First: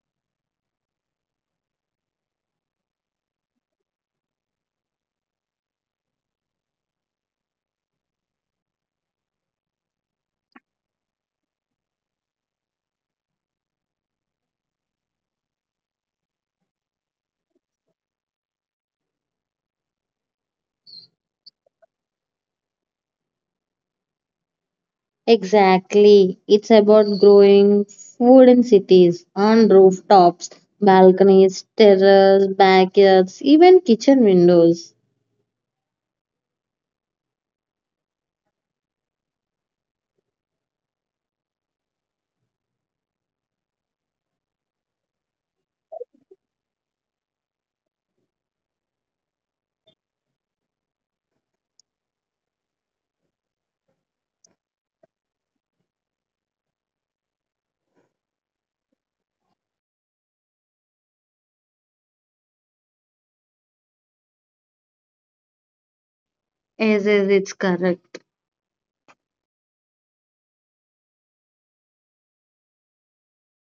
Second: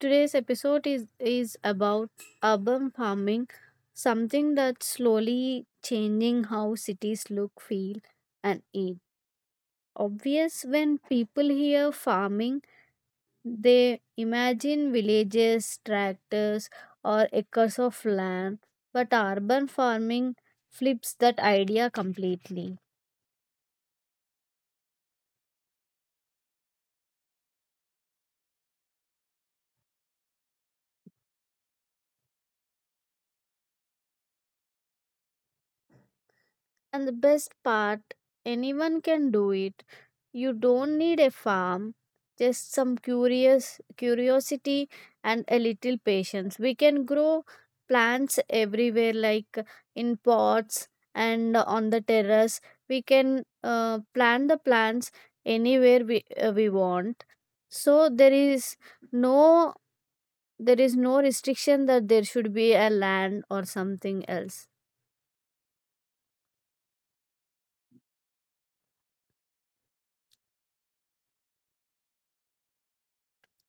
Today's episode is about urban farming, something that's slowly changing how cities look, feel, and eat. Obvious when people hear farming, they imagine villages, tractors, or acres of land, but urban farming flips that idea completely. Exactly. It's about growing food in cities, on rooftops, balconies, terraces, backyards, even kitchen windows. And the best part, anyone can do it. You don't need a farm, just some curious curiosity and a little patience. We can grow plants everywhere like in pots and on the terrace. We can plant the plants anywhere we want. So no there is no restriction that there should be a land or something else. Yes, yes, it's correct.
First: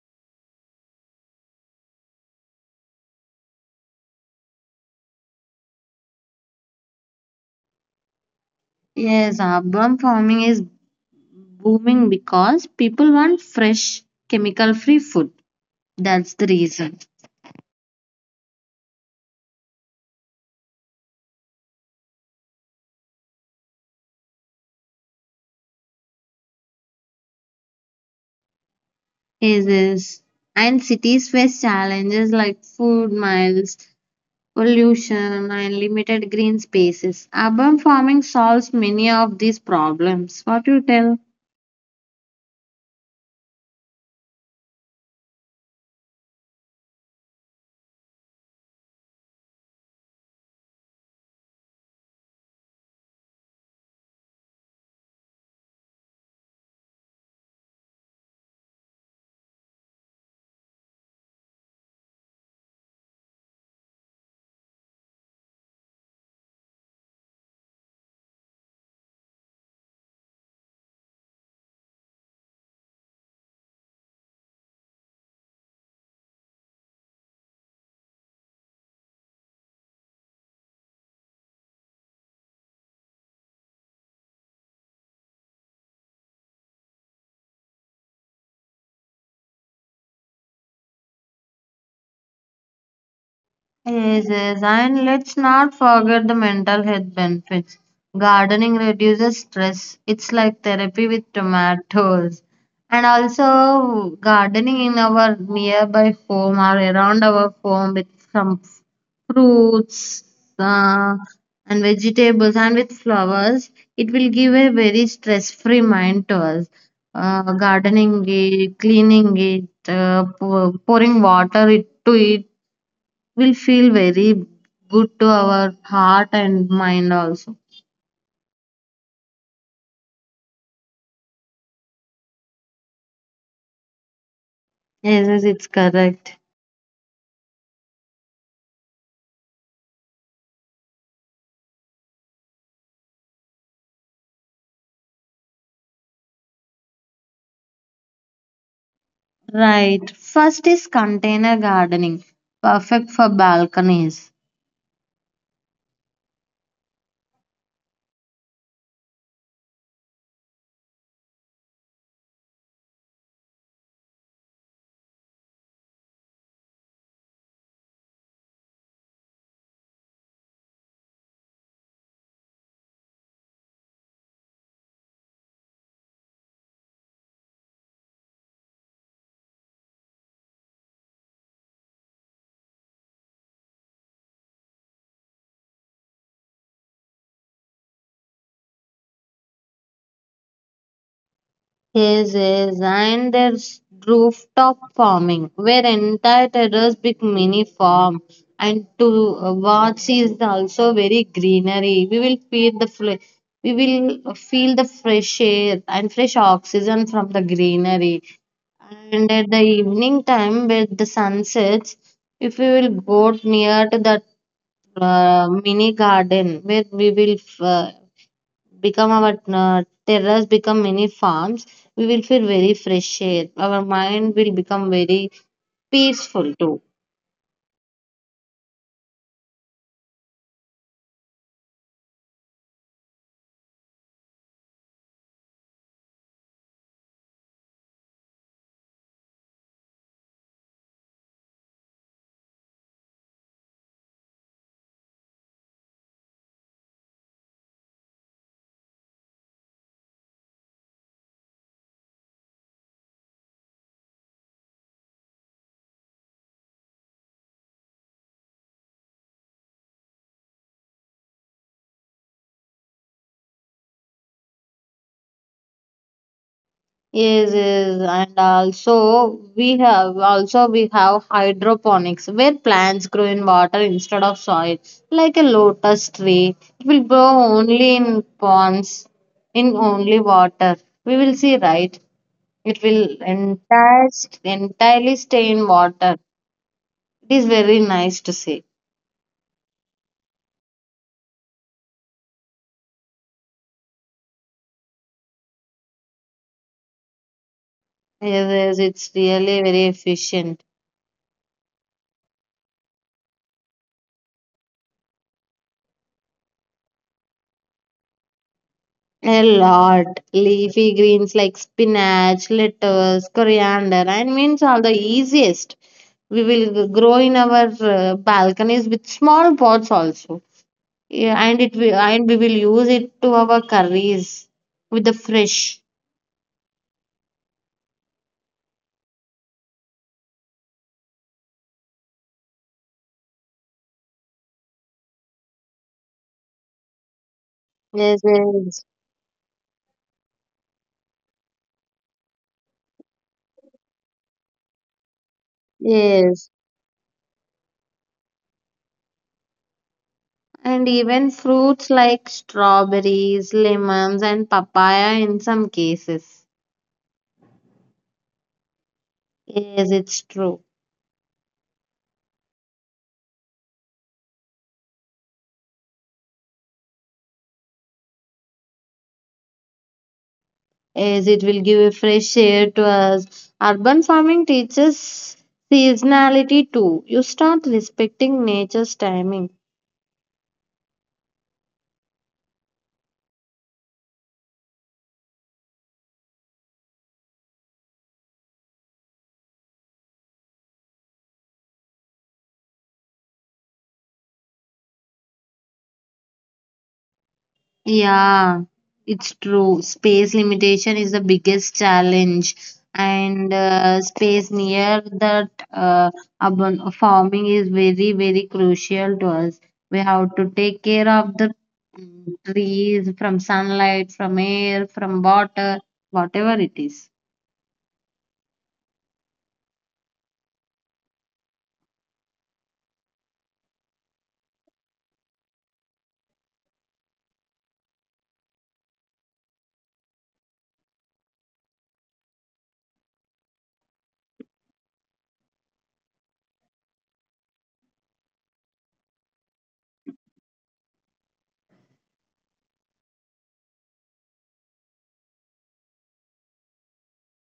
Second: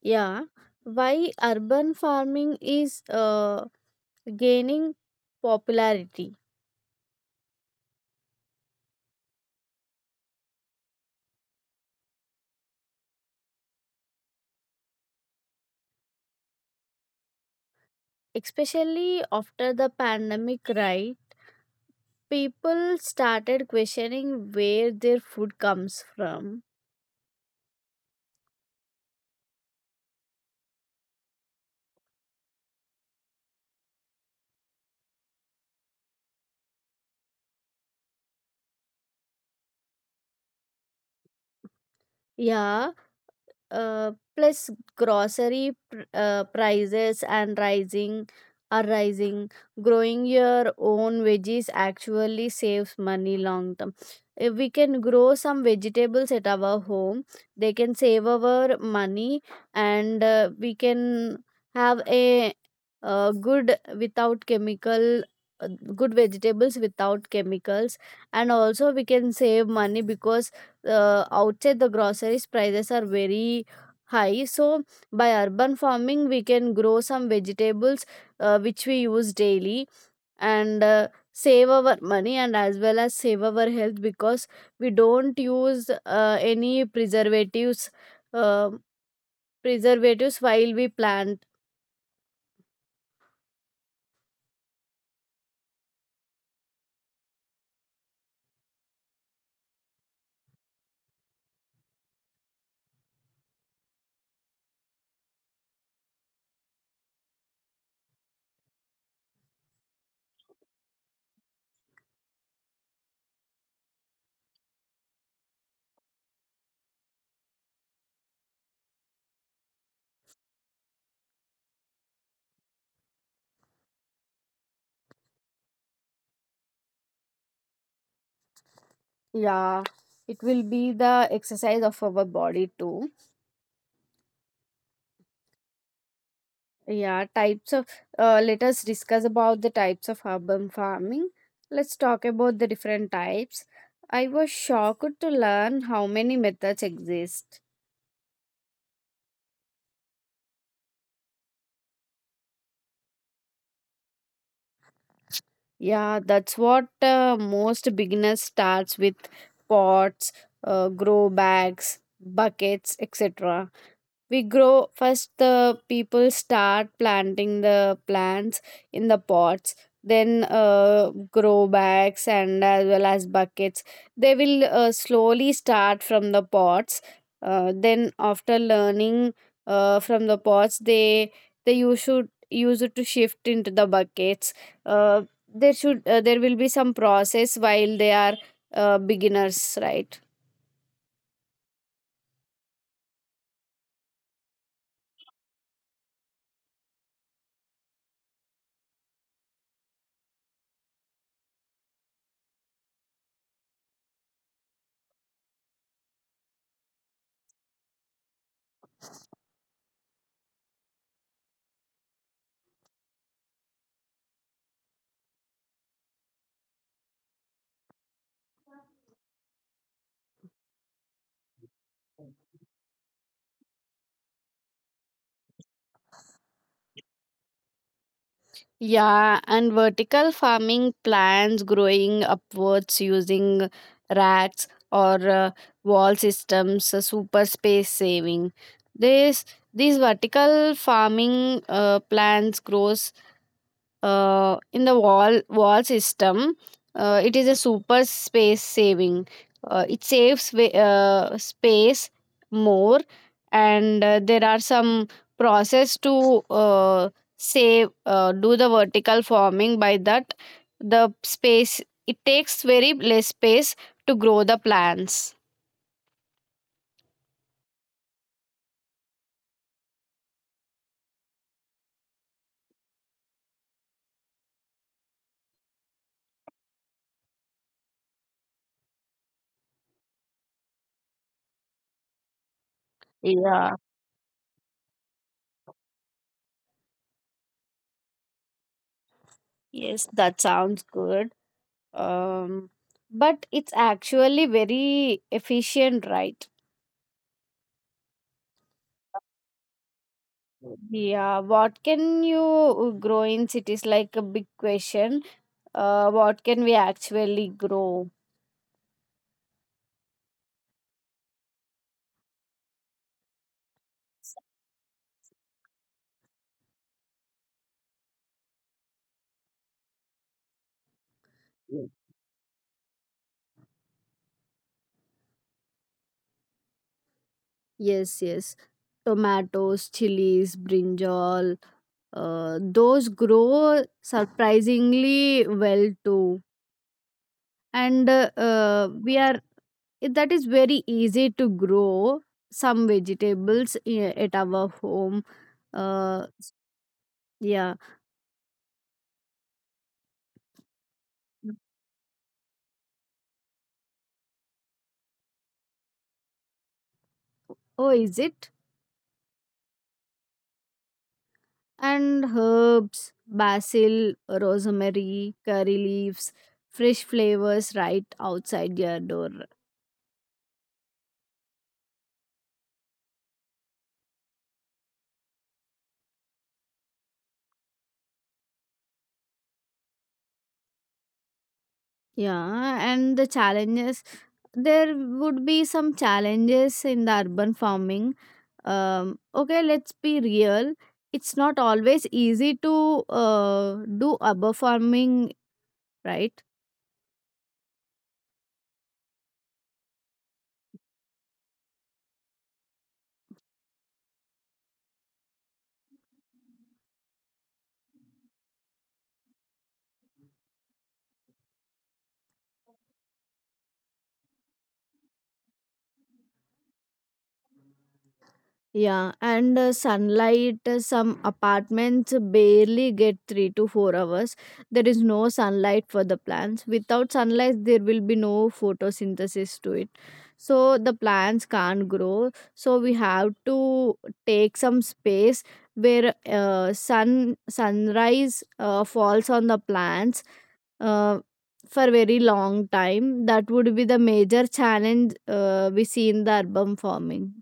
Yeah, why urban farming is gaining popularity, Yes, urban farming is booming because people want fresh, chemical free food. That's the reason. especially after the pandemic, right? People started questioning where their food comes from. Yes, yes. And cities face challenges like food miles, pollution, and limited green spaces. Urban farming solves many of these problems. What you tell? Yeah, plus grocery prices and rising are rising. Growing your own veggies actually saves money long term. If we can grow some vegetables at our home, they can save our money, and we can have a uh, good without chemical uh, good vegetables without chemicals. And also we can save money because outside the groceries prices are very high. So by urban farming, we can grow some vegetables which we use daily, and save our money, and as well as save our health because we don't use any uh, preservatives while we plant. Yes, yes, and let's not forget the mental health benefits. Gardening reduces stress. It's like therapy with tomatoes. And also, gardening in our nearby home or around our home with some fruits uh, and vegetables and with flowers, it will give a very stress-free mind to us. Gardening it, cleaning it, pouring water it to it will feel very good to our heart and mind also. Yeah, it will be the exercise of our body too. Yes, yes, it's correct. Yeah, types of let us discuss about the types of urban farming. Let's talk about the different types. I was shocked to learn how many methods exist. Right. First is container gardening, perfect for balconies. Yeah, that's what most beginners starts with pots, grow bags, buckets, etc. we grow first The people start planting the plants in the pots, then grow bags and as well as buckets. They will slowly start from the pots, then after learning from the pots, they you should use it to shift into the buckets. uh, there will be some process while they are beginners, right? Yes, yes, and there's rooftop farming, where entire terrace become mini farm. And to watch is also very greenery. We will feel the fresh air and fresh oxygen from the greenery. And at the evening time with the sunsets, if we will go near to that mini garden where we will uh, become our terrace become mini farms, we will feel very fresh air, our mind will become very peaceful too. Yeah, and vertical farming plants growing upwards using racks or wall systems, super space saving. This these vertical farming plants grows in the wall system. It is a super space saving. Space more. And there are some process to save do the vertical farming. By that, the space it takes very less space to grow the plants. Yes, yes, and also we have hydroponics where plants grow in water instead of soil, like a lotus tree. It will grow only in ponds, in only water. We will see, right? It will Yeah. entire entirely stay in water. It is very nice to see. Yes, that sounds good. um but it's actually very efficient, right? Yes, yes, it's really very efficient. Yeah, what can you grow in cities? Like, a big question. What can we actually grow? A lot. Leafy greens like spinach, lettuce, coriander, and mint are the easiest. We will grow in our balconies with small pots also. Yeah, and it will, and we will use it to our curries with the fresh. Yes, yes. Tomatoes, chilies, brinjal, those grow surprisingly well too. And Yes, yes, we are that is very easy to grow some vegetables at our home. Uh, yes. yeah. And even fruits like strawberries, lemons, and papaya in some cases. Oh, is it? Yes, it's true. And herbs, basil, rosemary, curry leaves, fresh flavors right outside your door. Yes, it will give a fresh air to us. Urban farming teaches seasonality too. You start respecting nature's timing. Yeah, and the challenges, there would be some challenges in the urban farming. Okay, let's be real. It's not always easy to do urban farming, right? Yeah, it's true. Space limitation is the biggest challenge, and space near that urban farming is very, very crucial to us. We have to take care of the trees from sunlight, from air, from water, whatever it is. Yeah, and sunlight, some apartments barely get 3 to 4 hours. There is no sunlight for the plants. Without sunlight, there will be no photosynthesis to it. So the plants can't grow. So we have to take some space where sunrise falls on the plants uh, for very long time. That would be the major challenge we see in the urban farming.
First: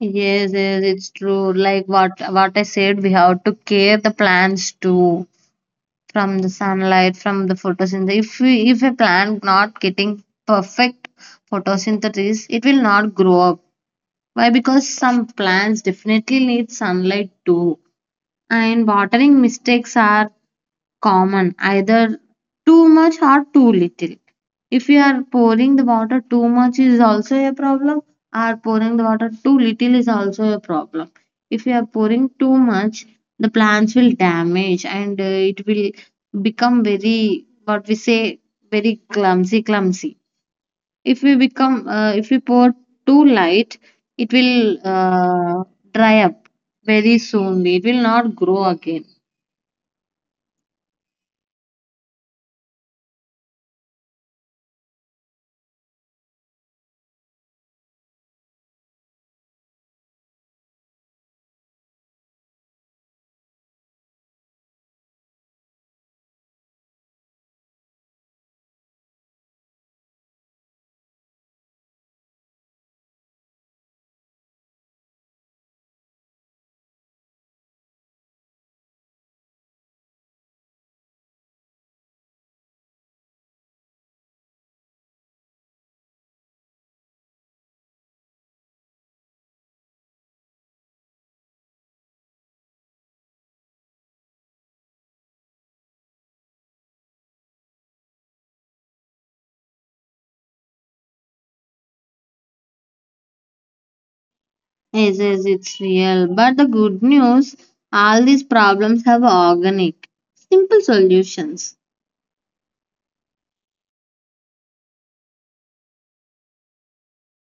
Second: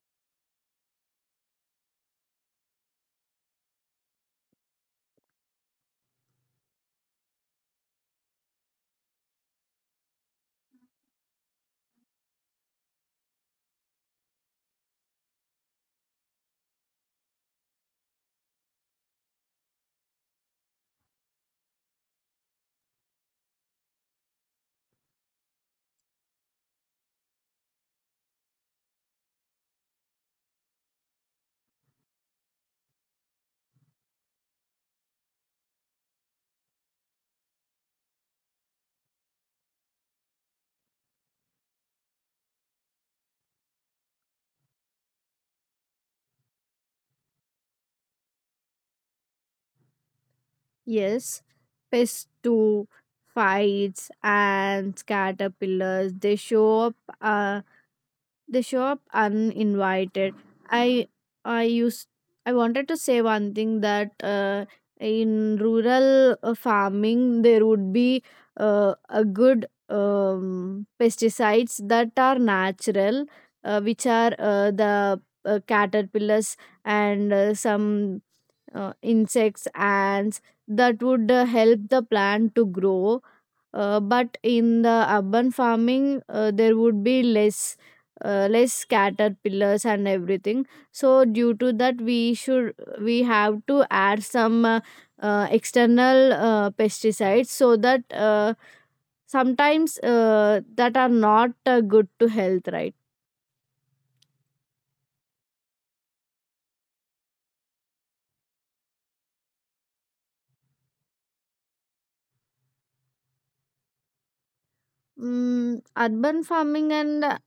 Yes, yes, it's true. Like what I said, we have to care the plants too, from the sunlight, from the photosynthesis. If a plant not getting perfect photosynthesis, it will not grow up. Why? Because some plants definitely need sunlight too. And watering mistakes are common, either too much or too little. If you are pouring the water too much is also a problem, or pouring the water too little is also a problem. If you are pouring too much, the plants will damage and it will become very, what we say, very clumsy, clumsy. If we become, if we pour too light, it will dry up very soon. It will not grow again. Yes, pests do fights and caterpillars. They show up. Uh, they show up uninvited. I I used I wanted to say one thing that in rural farming there would be a good pesticides that are natural, which are the caterpillars and some insects, and that would help the plant to grow, but in the urban farming there would be less caterpillars and everything. So due to that, we have to add some external pesticides so that sometimes that are not good to health, right? Yes, yes, it's real. But the good news, all these problems have organic, simple solutions. Urban farming and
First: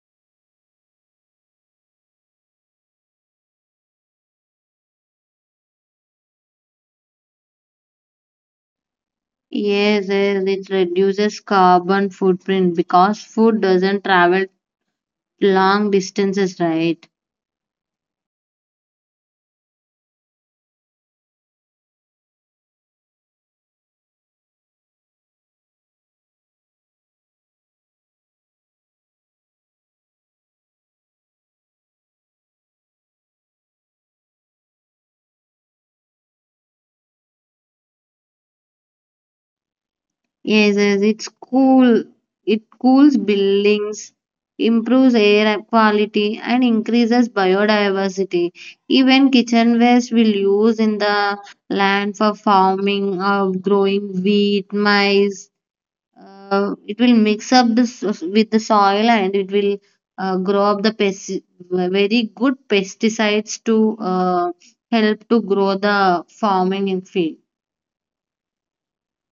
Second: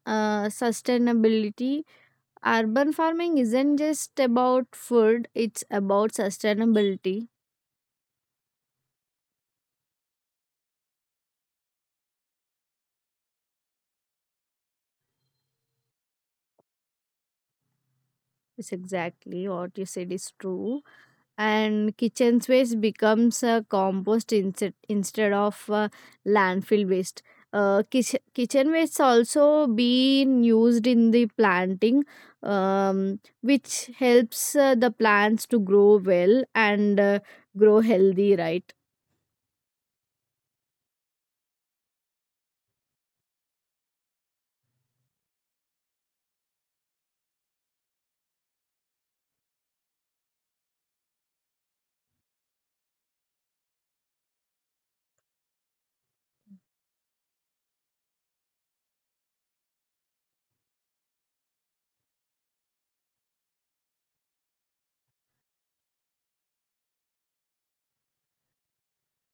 sustainability. Urban farming isn't just about food, it's about sustainability. Yes, yes, it reduces carbon footprint because food doesn't travel long distances, right? It's exactly what you said is true. And kitchen waste becomes a compost instead of landfill waste. Kitchen waste also being used in the planting, which helps the plants to grow well and grow healthy, right? Yes, yes, it's cool. It cools buildings, improves air quality, and increases biodiversity. Even kitchen waste will use in the land for farming or growing wheat, maize, it will mix up with the soil and it will grow up the pest, very good pesticides to help to grow the farming in field.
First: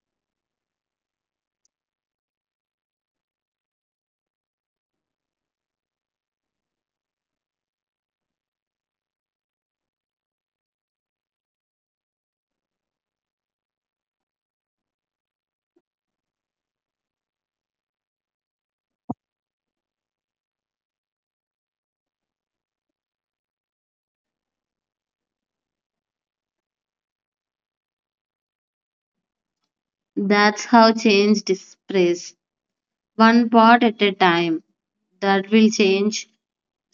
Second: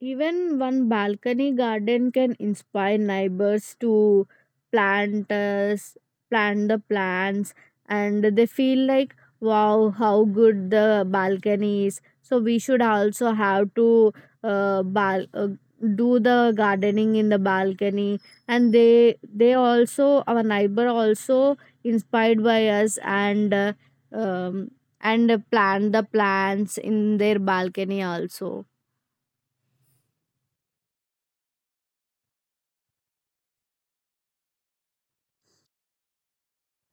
Even one balcony garden can inspire neighbors to plant us, plant the plants, and they feel like, wow, how good the balcony is. So we should also have to uh, bal- uh, do the gardening in the balcony, and they also our neighbor also inspired by us, um, and plant the plants in their balcony also. That's how change spreads, one part at a time. That will change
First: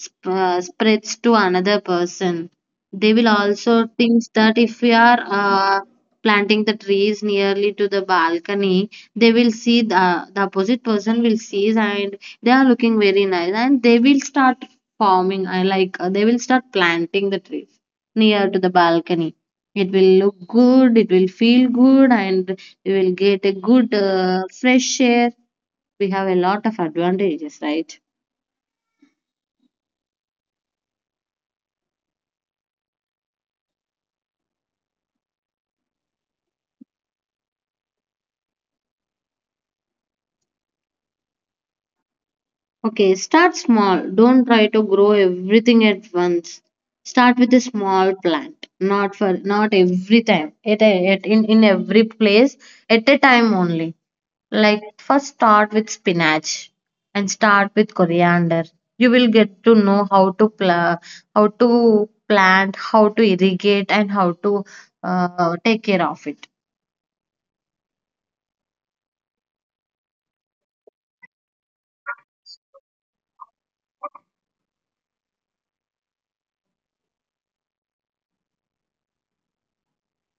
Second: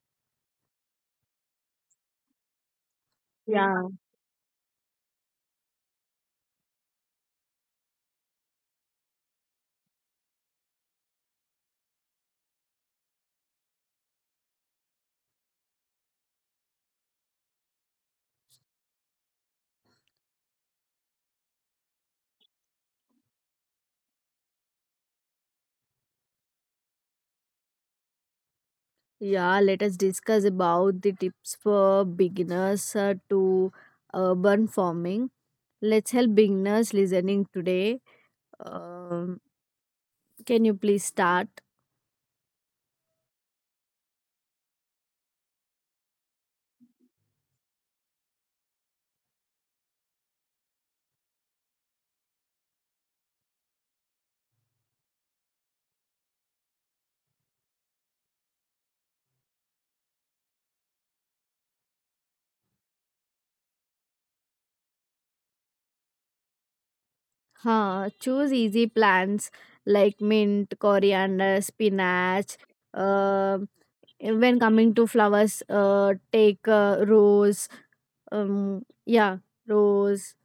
spreads to another person. They will also Yeah, think that if we are planting the trees nearly to the balcony, they will see the opposite person will see and they are looking very nice and they will start forming. I like they will start planting the trees near to the balcony. It will look good, it will feel good, and we will get a good fresh air. We have a lot of advantages, right? yeah, let us discuss about the tips for beginners to urban farming. Let's help beginners listening today. Um, can you please start? Okay, start small. Don't try to grow everything at once. Start with a small plant. Not for not every time. At, at in every place at a time only. Like first start with spinach and start with coriander. You will get to know how to pla how to plant, how to irrigate, and how to take care of it. Choose easy plants like mint, coriander, spinach. Uh, when coming to flowers, take rose. Yeah, rose.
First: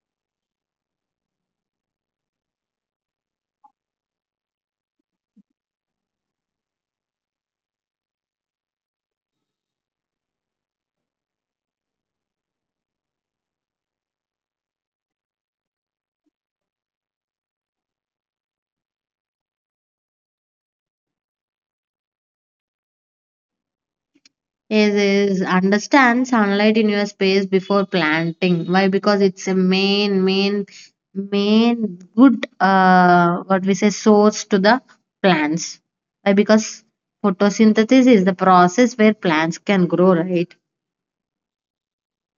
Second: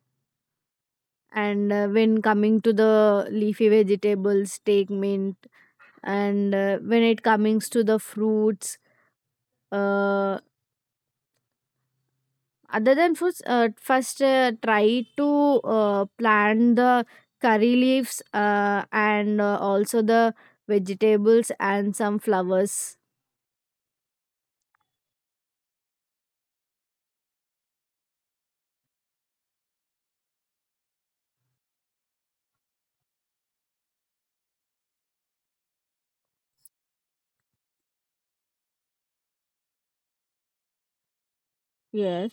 And when coming to the leafy vegetables, take mint. And when it comes to the fruits, uh, other than fruits, first try to plant the curry leaves, and also the vegetables and some flowers. Is Understand sunlight in your space before planting. Why? Because it's a main, main, main good, what we say, source to the plants. Why? Because photosynthesis is the process where plants can grow, right? Yes.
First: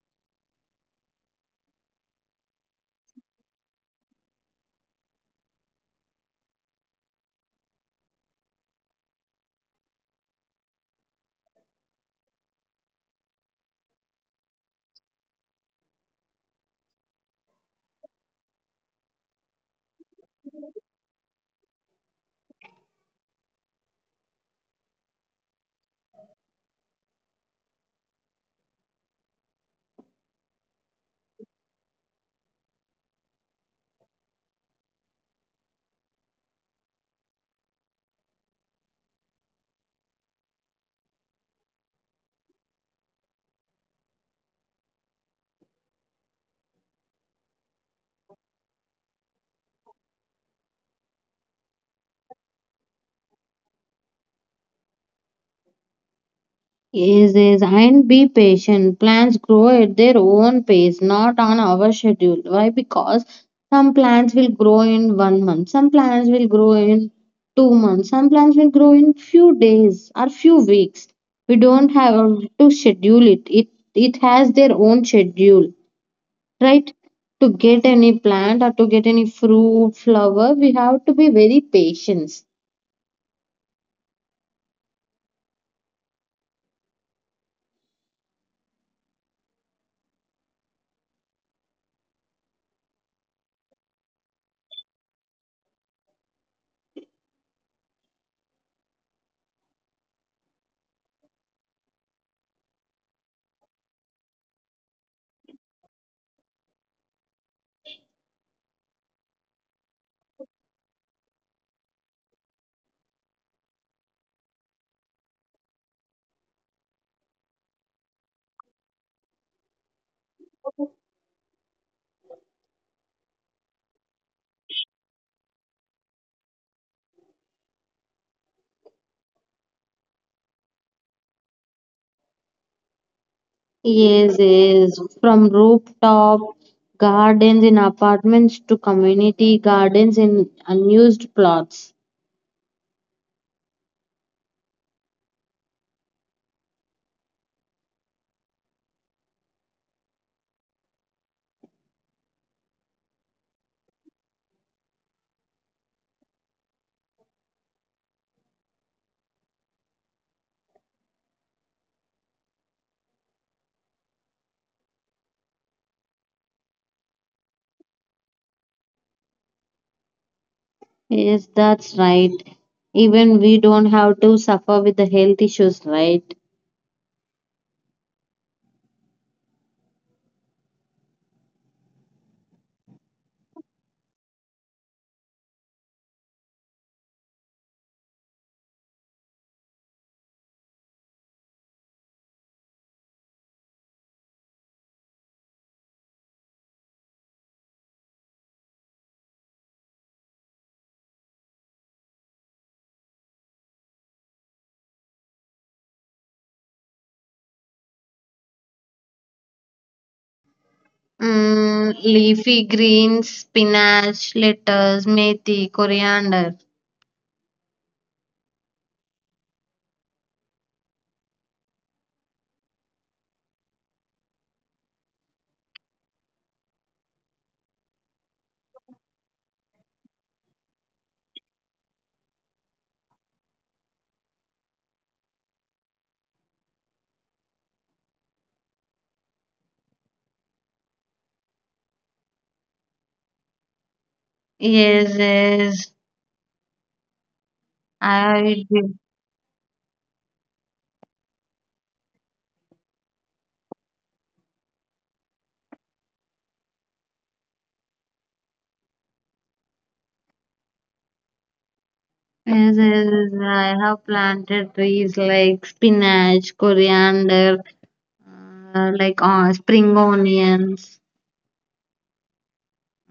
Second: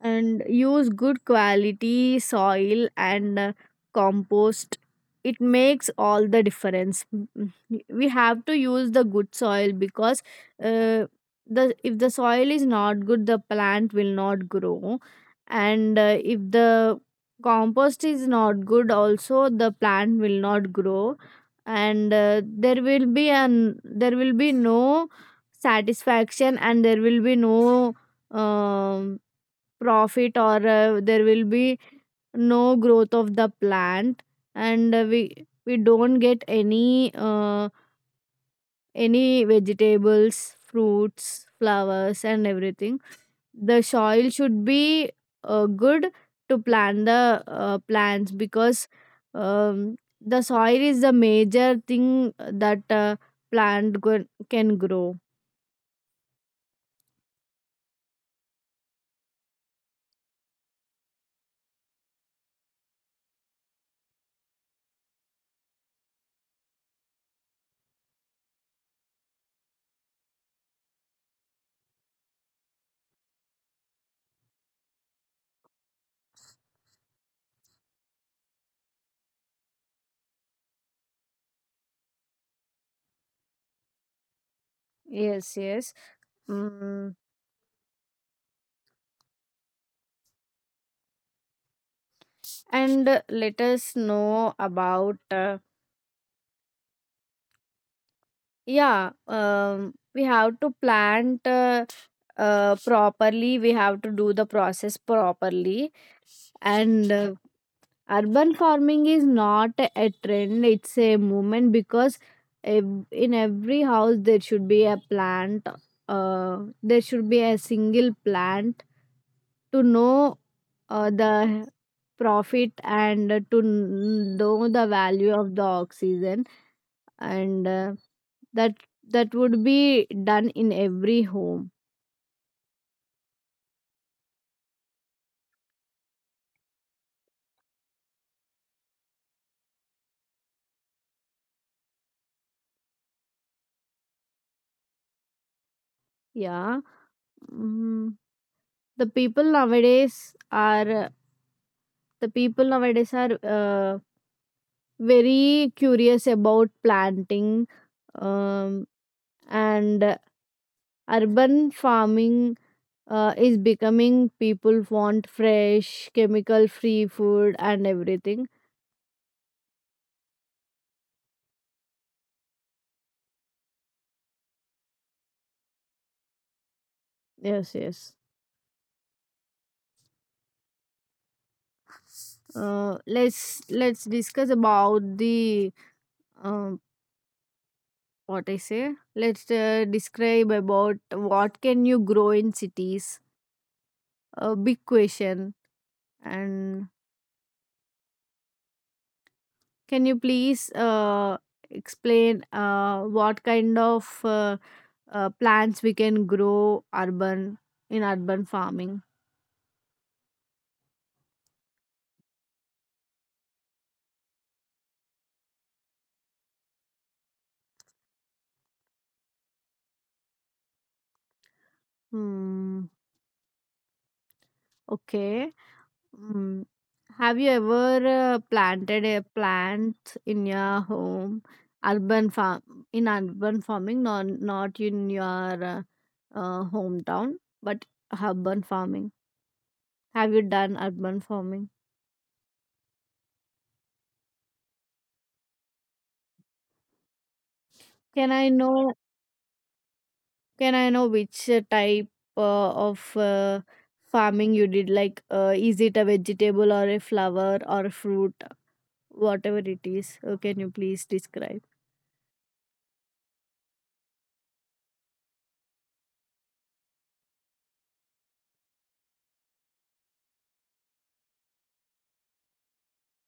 And use good quality soil and compost, it makes all the difference. We have to use the good soil because uh, the if the soil is not good, the plant will not grow. And if the compost is not good also, the plant will not grow. And there will be no satisfaction, and there will be no um profit, or there will be no growth of the plant. And we don't get any any vegetables, fruits, flowers, and everything. The soil should be good to plant the plants because the soil is the major thing that plant go- can grow. Yes, yes, and be patient. Plants grow at their own pace, not on our schedule. Why? Because some plants will grow in 1 month, some plants will grow in 2 months, some plants will grow in few days or few weeks. We don't have to schedule it. It has their own schedule, right? To get any plant or to get any fruit, flower, we have to be very patient. Yes, yes. Mm. And let us know about uh, yeah, we have to plant properly. We have to do the process properly. And urban farming is not a trend, it's a movement because in every house there should be a plant. There should be a single plant to know the profit and to know the value of the oxygen, and that that would be done in every home. Yes, yes. From rooftop gardens in apartments to community gardens in unused plots. Yeah. Mm. the people nowadays are uh, the people nowadays are very curious about planting, um, and urban farming is becoming. People want fresh chemical free food and everything. Yes, that's right. Even we don't have to suffer with the health issues, right? Yes, yes. Let's discuss about the um, what I say. Let's describe about what can you grow in cities. A big question. And can you please explain what kind of plants we can grow urban in urban farming? Mm, leafy greens, spinach, lettuce, methi, coriander. Hmm. Okay. Mm. Have you ever planted a plant in your home, urban farm in urban farming, not in your uh, hometown, but urban farming? Have you done urban farming? Yes, yes. Can I I know? do. Can I know which type of farming you did? Like, is it a vegetable or a flower or a fruit, whatever it is? Can you please describe? Yes, yes, yes, I have planted trees like spinach, coriander, like spring onions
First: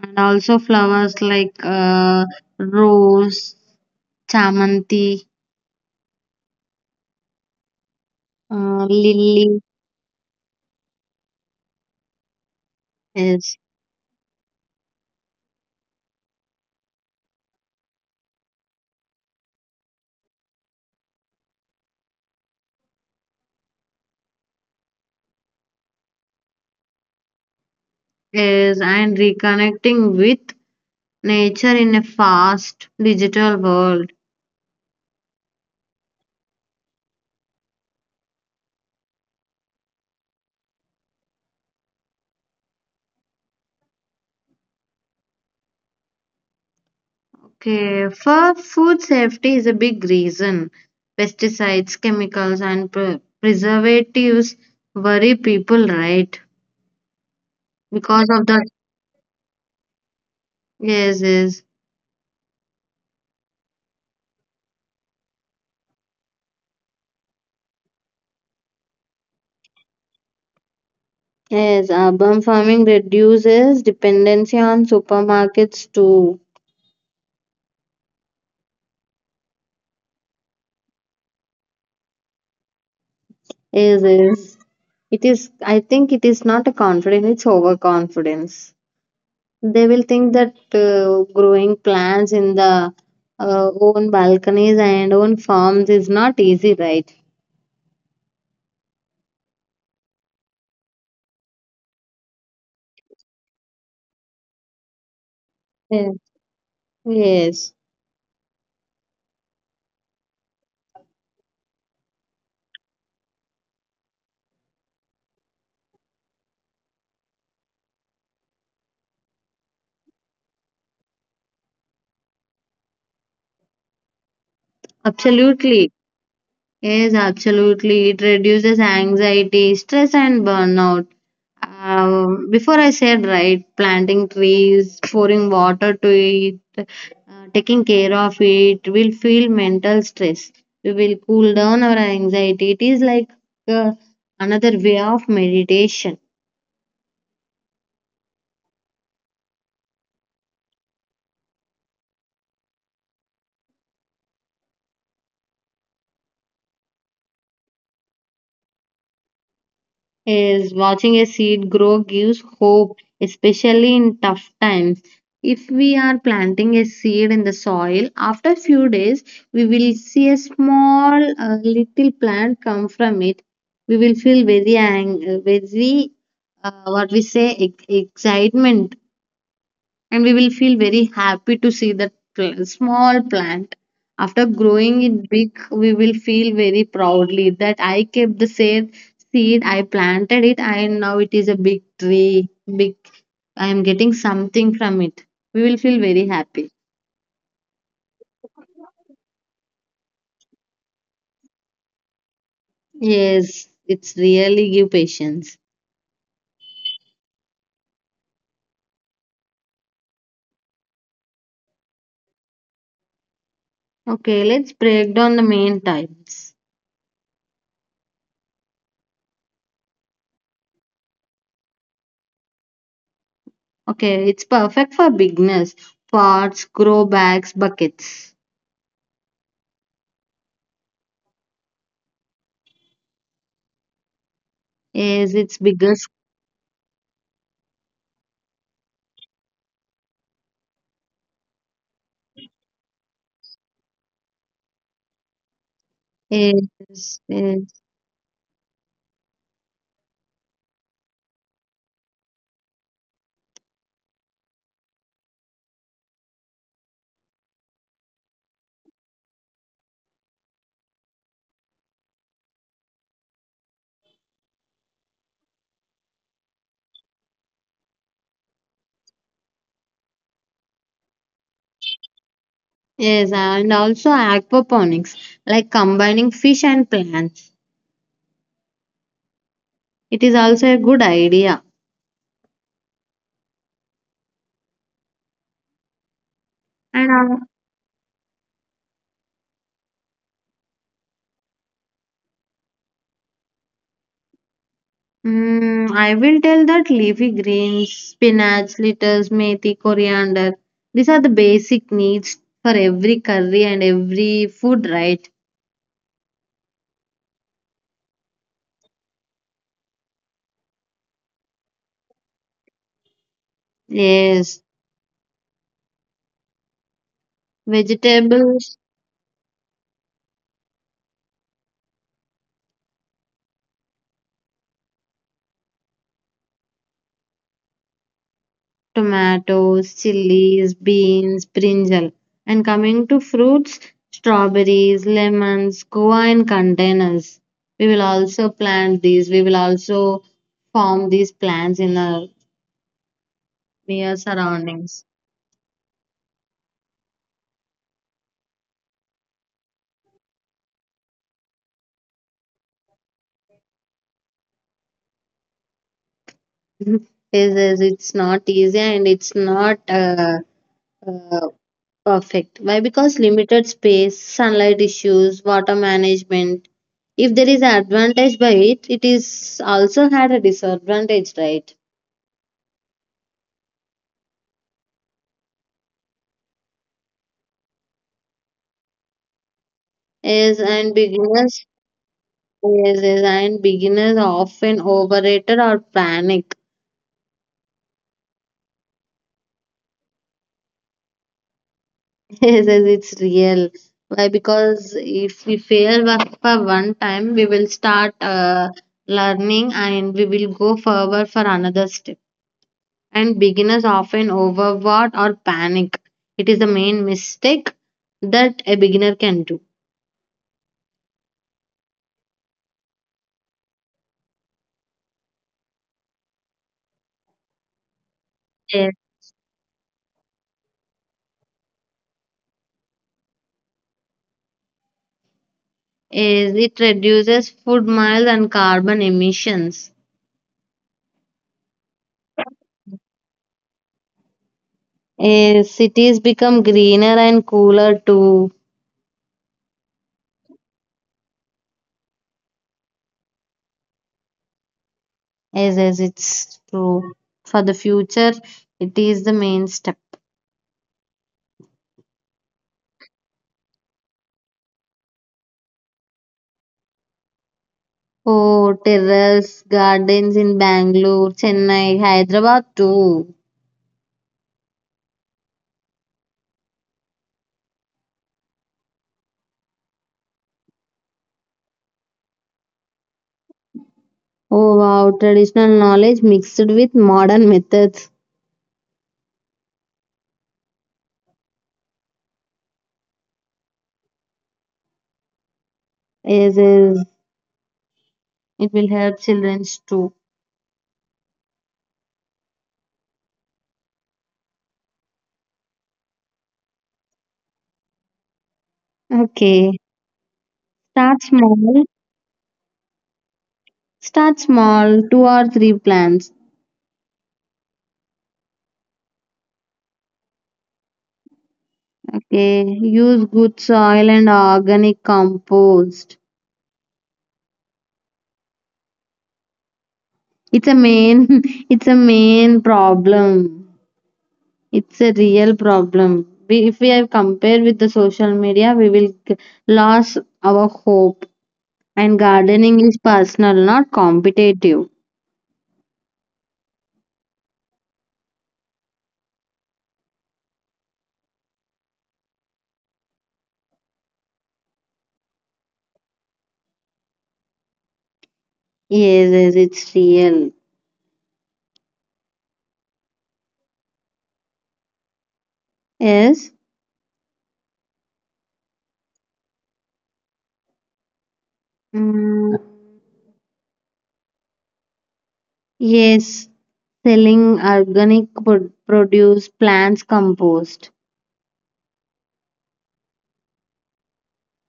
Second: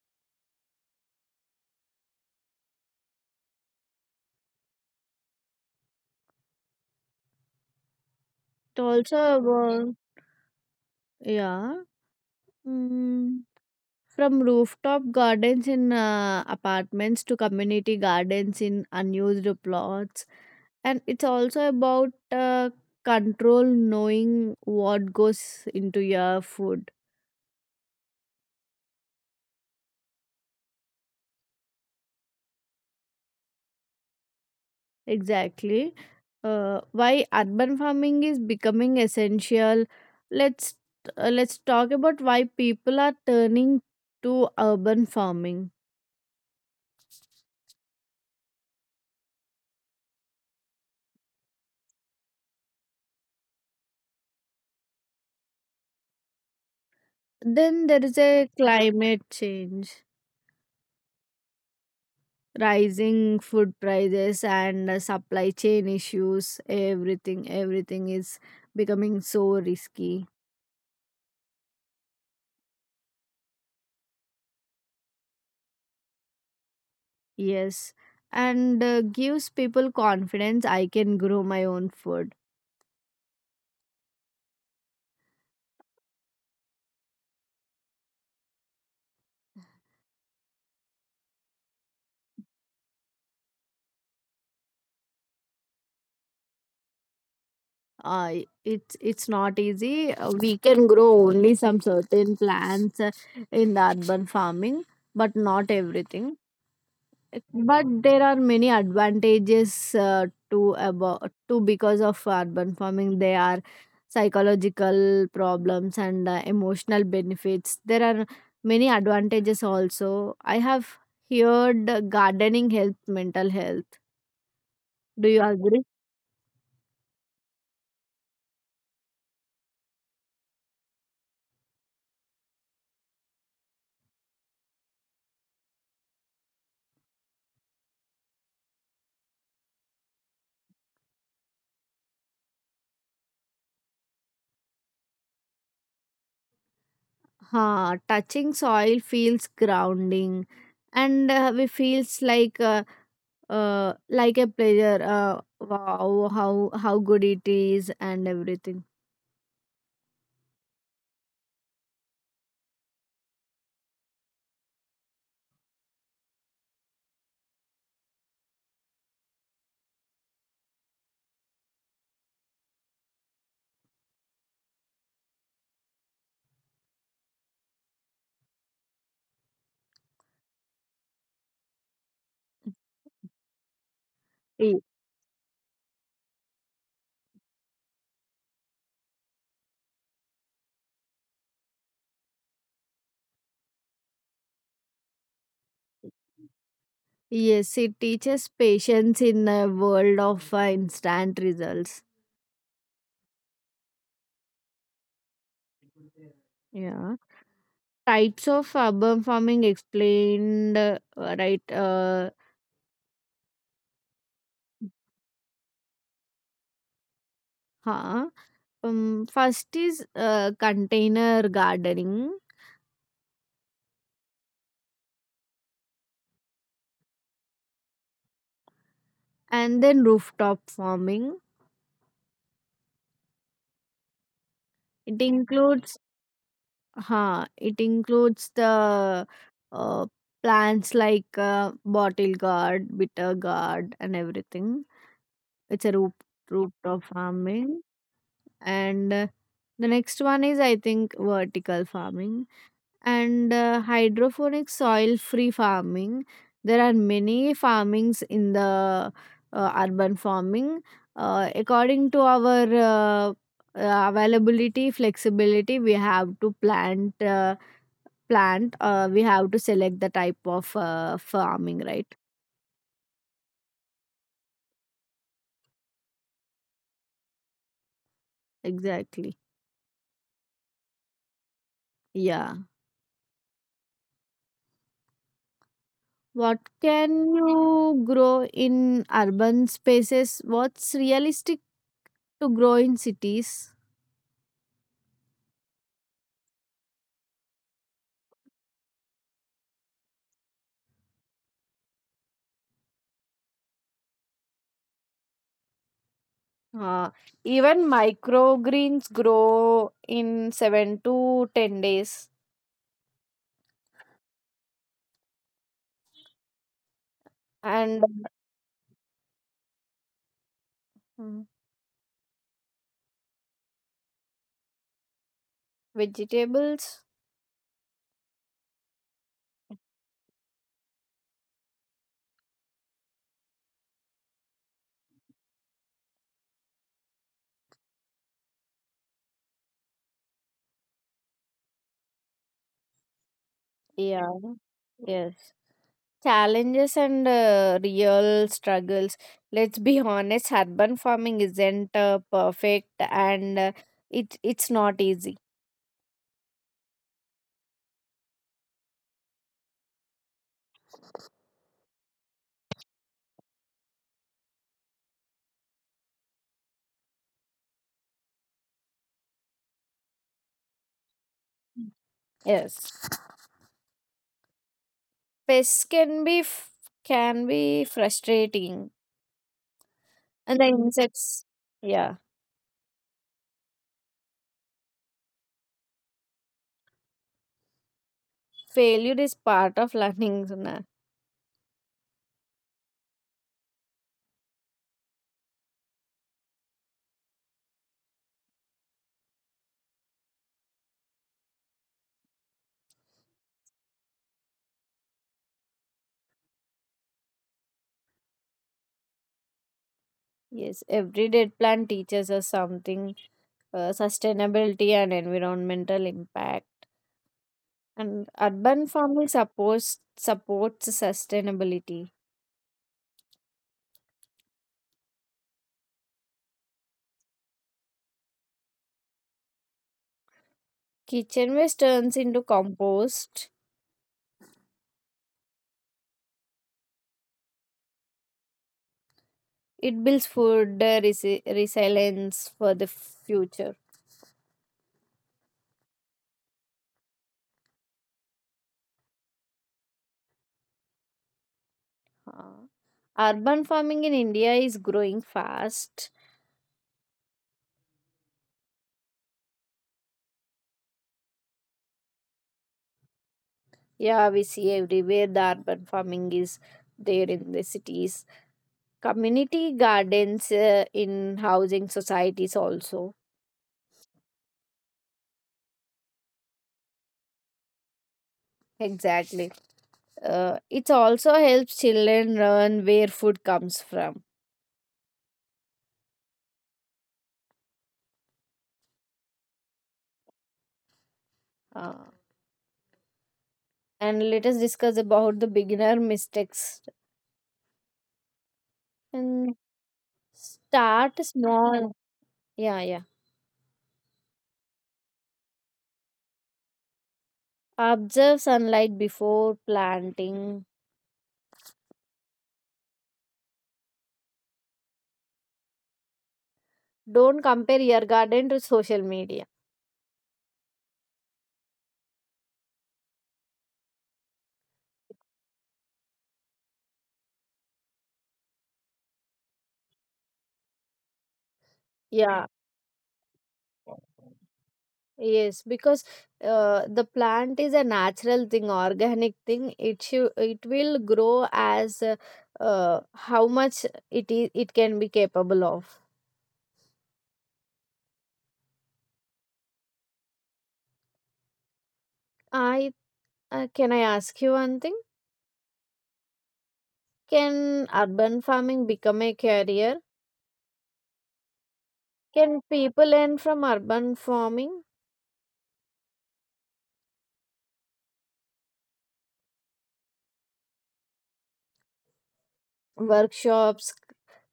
and also flowers like rose, chamanti, It also, lily. uh, yeah. Mm. Yes, From rooftop gardens in apartments to community gardens in unused plots. And it's also about control, knowing what goes into your food. yes, and reconnecting with nature in a fast digital world. Exactly. Why urban farming is becoming essential. Let's let's talk about why people are turning to urban farming. Okay, for food safety is a big reason. Pesticides, chemicals, and preservatives worry people, right? Then there is Because of a the climate change. Yes, yes. Rising food prices and supply chain issues, everything is becoming so risky. Yes, urban farming reduces dependency on supermarkets too. Yes, and gives people confidence, I can grow my own food. Yes, yes. It is, I think it is not a confidence, it's overconfidence. They will think that growing plants in the own balconies and own farms is not easy, right? Uh, it's it's not easy. We can grow only some certain plants in the urban farming, but not Yes, everything. yes, But there are many advantages to about to because of urban farming. They are psychological problems and emotional benefits. There are many advantages also. I have heard gardening helps mental health. Do you absolutely. agree? Yes, absolutely. It reduces anxiety, stress, and burnout. Before I said right, planting trees, pouring water to it, taking care of it, will feel mental stress. We will cool down our anxiety. It is like uh, another way of meditation. Touching soil feels grounding, and we feels like a pleasure. Wow, how good it is and everything. Is watching a seed grow gives hope, especially in tough times. If we are planting a seed in the soil, after few days, we will see a small little plant come from it. We will feel very, very what we say, excitement, and we will feel very happy to see that small plant. After Yes. growing it big, we will feel very proudly that I kept the same seed, I planted it, and now it is a big tree, big. I am getting something from it. We will feel very happy. Yes, it teaches patience in a world of instant results. Yes, it's really give patience. Yeah. Types of urban farming explained, right? Okay, let's break down the main types. Huh? First is container gardening, Okay, it's perfect for beginners. Pots, grow bags, buckets. and then rooftop farming. Yes, it it's bigger. includes huh, it includes the uh, plants like bottle gourd, bitter gourd, and everything. It's a rooftop Yes, yes. farming, and the next one is, I think, vertical farming, and hydroponic soil free farming. There are many farmings in the urban farming, according to our availability, flexibility. We have to plant we have to select the type of farming, right? Yes, and also aquaponics, like combining fish and plants. Exactly. It is also a good idea. Yeah. What And can you grow in urban spaces? What's realistic to grow in cities? mm, I will tell that leafy greens, spinach, lettuce, methi, coriander, these are the basic needs for every curry and every food, right? Uh, Even microgreens grow in 7 to 10 days. Yes, And vegetables, Hmm. vegetables. tomatoes, chilies, beans, brinjal. And coming to fruits, strawberries, lemons, guava in containers. We will also plant these. We will also form these plants in our near Yeah. surroundings. Yes, challenges and real struggles. Let's be honest, urban farming isn't perfect, and it's not easy. Is It's not easy and it's not uh, perfect. Why? Because limited space, sunlight issues, water management. If there is an advantage by it, it is also had a disadvantage, right? Yes, pests can be can be frustrating. Yes, And the and insects. beginners, Yeah. yes, yes, and beginners often overrated or panic. Failure is part of learning Suna. Yes, yes, it's real. Why? Because if we fail for one time, we will start learning and we will go forward for another step. And beginners often overwork or panic. It is the main mistake that a beginner can do. Yes, every dead plant teaches us something. Sustainability and environmental impact. And Yes. urban farming supports sustainability. Yes, it reduces food miles and carbon emissions. Kitchen waste turns into compost. Eh, cities become greener and cooler too, It builds food resilience for the future. As it's true. For the future, it is the main step. Uh, Urban farming in India is growing fast. Oh, terrace gardens in Bangalore, Chennai, Hyderabad too. Yeah, we see everywhere the urban farming is there in the cities, community gardens in housing societies also. Oh wow, traditional knowledge mixed with modern methods. Exactly. It also helps children learn where food comes from. Yes, yes. It will help children too. Uh, and let us discuss about the beginner mistakes, and Okay, start start small. small. Yeah, yeah. Start small, two or three plants. Observe sunlight before planting. Okay, use good soil and organic compost. Don't compare your garden to social media. It's a main it's a main problem. It's a real problem. We, if we have compared with the social media, lose our hope. And Yeah. gardening is personal, not competitive. Yes, because the plant is a natural thing, organic thing. It will grow as how much it is it can be capable of. Yes, yes, it's real. I Can I ask you one thing? Yes. Can urban farming become a career? Mm, Can people learn from urban farming? yes. Selling organic produce, plants compost. Workshops,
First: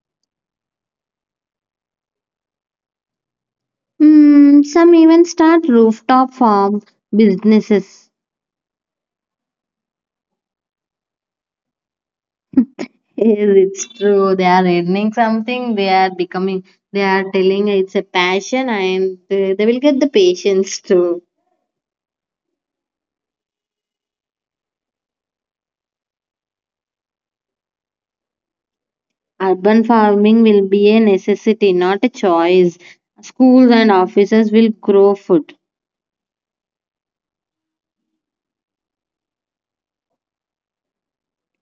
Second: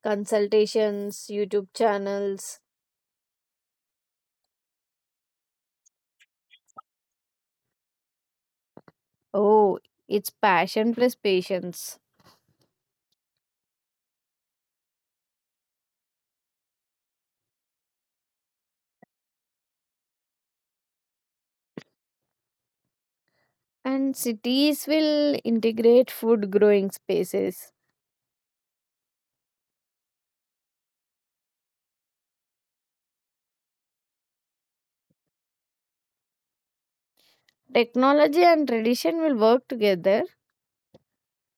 consultations, YouTube channels. Mm, some even start rooftop farm businesses. Oh, it's passion plus patience. Yes, it's true. They are earning something. They are becoming. They are telling it's a passion, and they will get the patience too. And cities will integrate food growing spaces. Urban farming will be a necessity, not a choice. Schools and offices will grow food. Technology and tradition will work together.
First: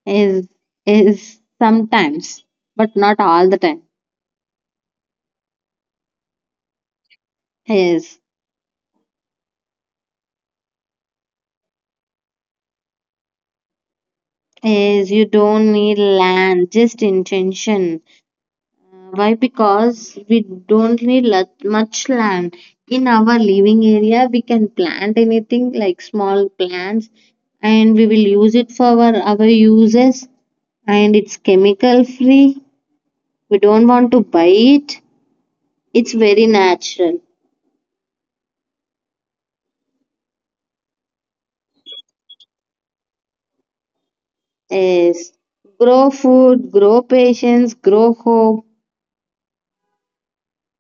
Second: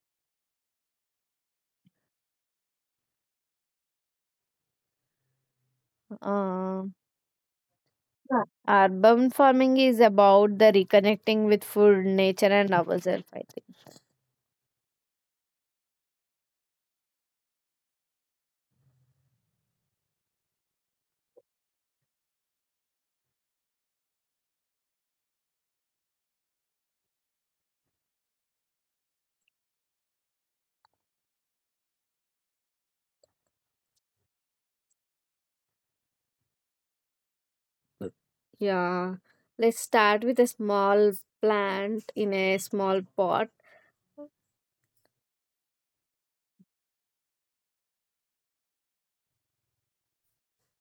Is is Sometimes, but not all the time. Uh, Yes, Yeah. Urban farming is about the reconnecting with food, nature, and ourselves, I yes. You don't need land, just intention. Why? Because we don't need much land. In our living area, we can plant anything like small plants and we will use it for our uses, and it's chemical free. We don't want to buy it. It's very natural. think. Yeah. Let's start with a small plant in a small pot. Yes. Grow food, grow patience, grow hope.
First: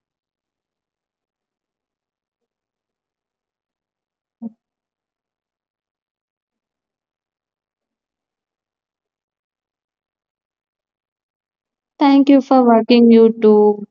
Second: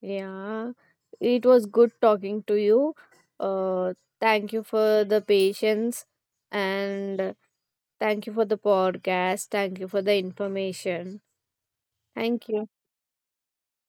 Yeah, it was good talking to you. Uh, Thank you for the patience, and thank you for the podcast. Thank you for the information. Thank you Thank for you. working you too.